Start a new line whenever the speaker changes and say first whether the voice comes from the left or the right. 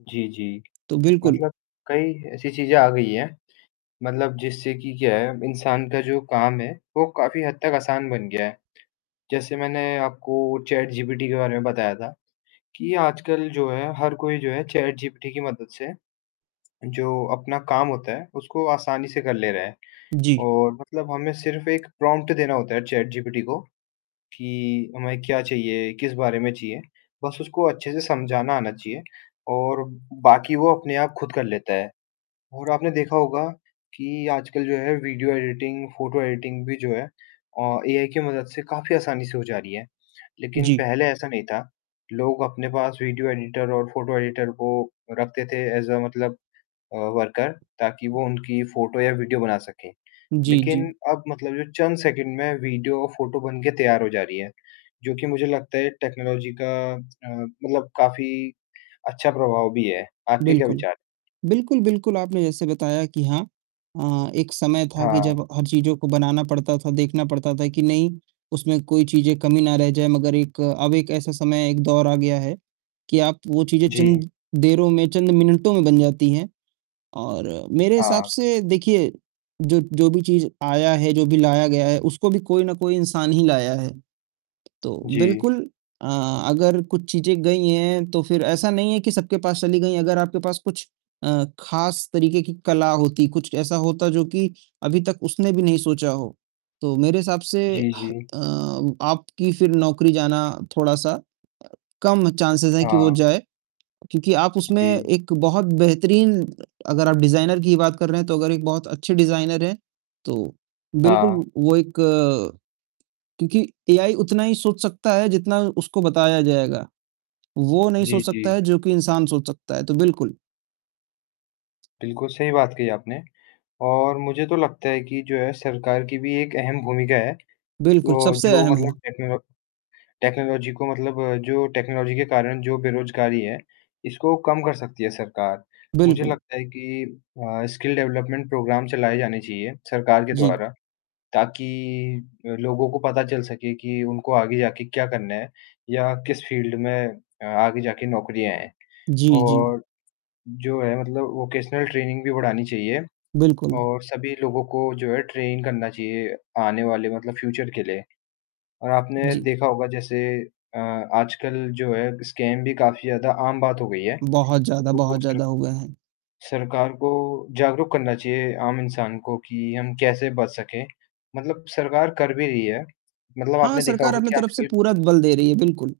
left: जी, जी।
right: तो बिल्कुल
left: मतलब कई ऐसी चीज़ें आ गई हैं, मतलब जिससे कि क्या है इंसान का जो काम है वो काफ़ी हद तक आसान बन गया है। जैसे मैंने आपको चैटजीपीटी के बारे में बताया था, कि आजकल जो है हर कोई जो है चैटजीपीटी की मदद से, जो अपना काम होता है उसको आसानी से कर ले रहा है।
right: जी।
left: और मतलब हमें सिर्फ एक प्रॉम्प्ट देना होता है चैटजीपीटी को, कि हमें क्या चाहिए, किस बारे में चाहिए। बस उसको अच्छे से समझाना आना चाहिए और बाकी वो अपने आप खुद कर लेता है। और आपने देखा होगा, कि आजकल जो है वीडियो एडिटिंग फ़ोटो एडिटिंग भी जो है अ, एआई की मदद से काफ़ी आसानी से हो जा रही है, लेकिन
right: जी।
left: पहले ऐसा नहीं था। लोग अपने पास वीडियो एडिटर और फ़ोटो एडिटर को रखते थे ऐज़ अ मतलब अ, वर्कर ताकि वो उनकी फ़ोटो या वीडियो बना सकें।
right: जी,
left: लेकिन
right: जी।
left: अब मतलब जो चंद सेकंड में वीडियो और फ़ोटो बन के तैयार हो जा रही है। जो कि मुझे लगता है टेक्नोलॉजी का अ, मतलब काफ़ी अच्छा प्रभाव भी है। आपके क्या
right: बिल्कुल।
left: विचार?
right: बिल्कुल, बिल्कुल आपने जैसे बताया कि हाँ अ, एक समय था कि
left: हाँ।
right: जब हर चीज़ों को बनाना पड़ता था, देखना पड़ता था कि नहीं उसमें कोई चीज़ें कमी ना रह जाए। मगर एक अब एक ऐसा समय, एक दौर आ गया है कि आप वो चीज़ें
left: जी।
right: चंद देरों में, चंद मिनटों में बन जाती है। और मेरे हिसाब
left: हाँ।
right: से देखिए जो जो भी चीज़ आया है, जो भी लाया गया है उसको भी कोई ना कोई इंसान ही लाया है। तो
left: जी।
right: बिल्कुल अ, अगर कुछ चीज़ें गई हैं तो फ़िर ऐसा नहीं है कि सबके पास चली गई। अगर आपके पास कुछ अ, खास तरीके की कला होती, कुछ ऐसा होता जो कि अभी तक उसने भी नहीं सोचा हो, तो मेरे हिसाब से अ,
left: जी, जी।
right: आपकी फ़िर नौकरी जाना थोड़ा-सा कम चांसेज़ है कि वो
left: हाँ।
right: जाए। क्योंकि आप उसमें
left: जी।
right: एक बहुत बेहतरीन अगर आप डिज़ाइनर की ही बात कर रहे हैं तो अगर एक बहुत अच्छे डिज़ाइनर हैं, तो बिल्कुल
left: हाँ।
right: वो एक क्योंकि एआई उतना ही सोच सकता है जितना उसको बताया जाएगा। वो नहीं
left: जी,
right: सोच सकता
left: जी।
right: है जो कि इंसान सोच सकता है। तो बिल्कुल
left: बिल्कुल, सही बात कही आपने। और मुझे तो लगता है कि जो है सरकार की भी एक अहम भूमिका है।
right: बिल्कुल,
left: वो
right: सबसे
left: जो
right: अहम है।
left: मतलब टेक्नोलॉ टेक्नोलॉजी को मतलब जो टेक्नोलॉजी के कारण जो बेरज़गारी है, इसको कम कर सकती है सरकार। मुझे
right: बिल्कुल।
left: लगता है कि अ, स्किल डेवलपमेंट प्रोग्राम चलाए जाने चाहिए सरकार के
right: जी।
left: द्वारा। ताकि अ, लोगों को पता चल सके कि उनको आगे जाके क्या करना है या किस फ़ील्ड में अ, आगे जाके नौकरियाँ है।
right: जी, जी।
left: और जो है मतलब वोकेशनल ट्रेनिंग भी बढ़ानी चाहिए,
right: बिल्कुल।
left: और सभी लोगों को जो है ट्रेन करना चाहिए आने वाले मतलब फ्यूचर के लिए। और आपने
right: जी।
left: देखा होगा जैसे अ, आजकल जो है स्कैम भी काफ़ी ज़्यादा आम बात हो गई है।
right: बहुत ज़्यादा
left: वो वो
right: बहुत
left: फिर
right: ज़्यादा हो गए हैं।
left: सरकार को जागरूक करना चाहिए आम इंसान को कि हम कैसे बच सकें, मतलब सरकार कर भी रही है, मतलब
right: हाँ,
left: आपने देखा
right: सरकार
left: होगा
right: अपने
left: कि
right: तरफ से
left: आजकल
right: पूरा बल दे रही है, बिल्कुल।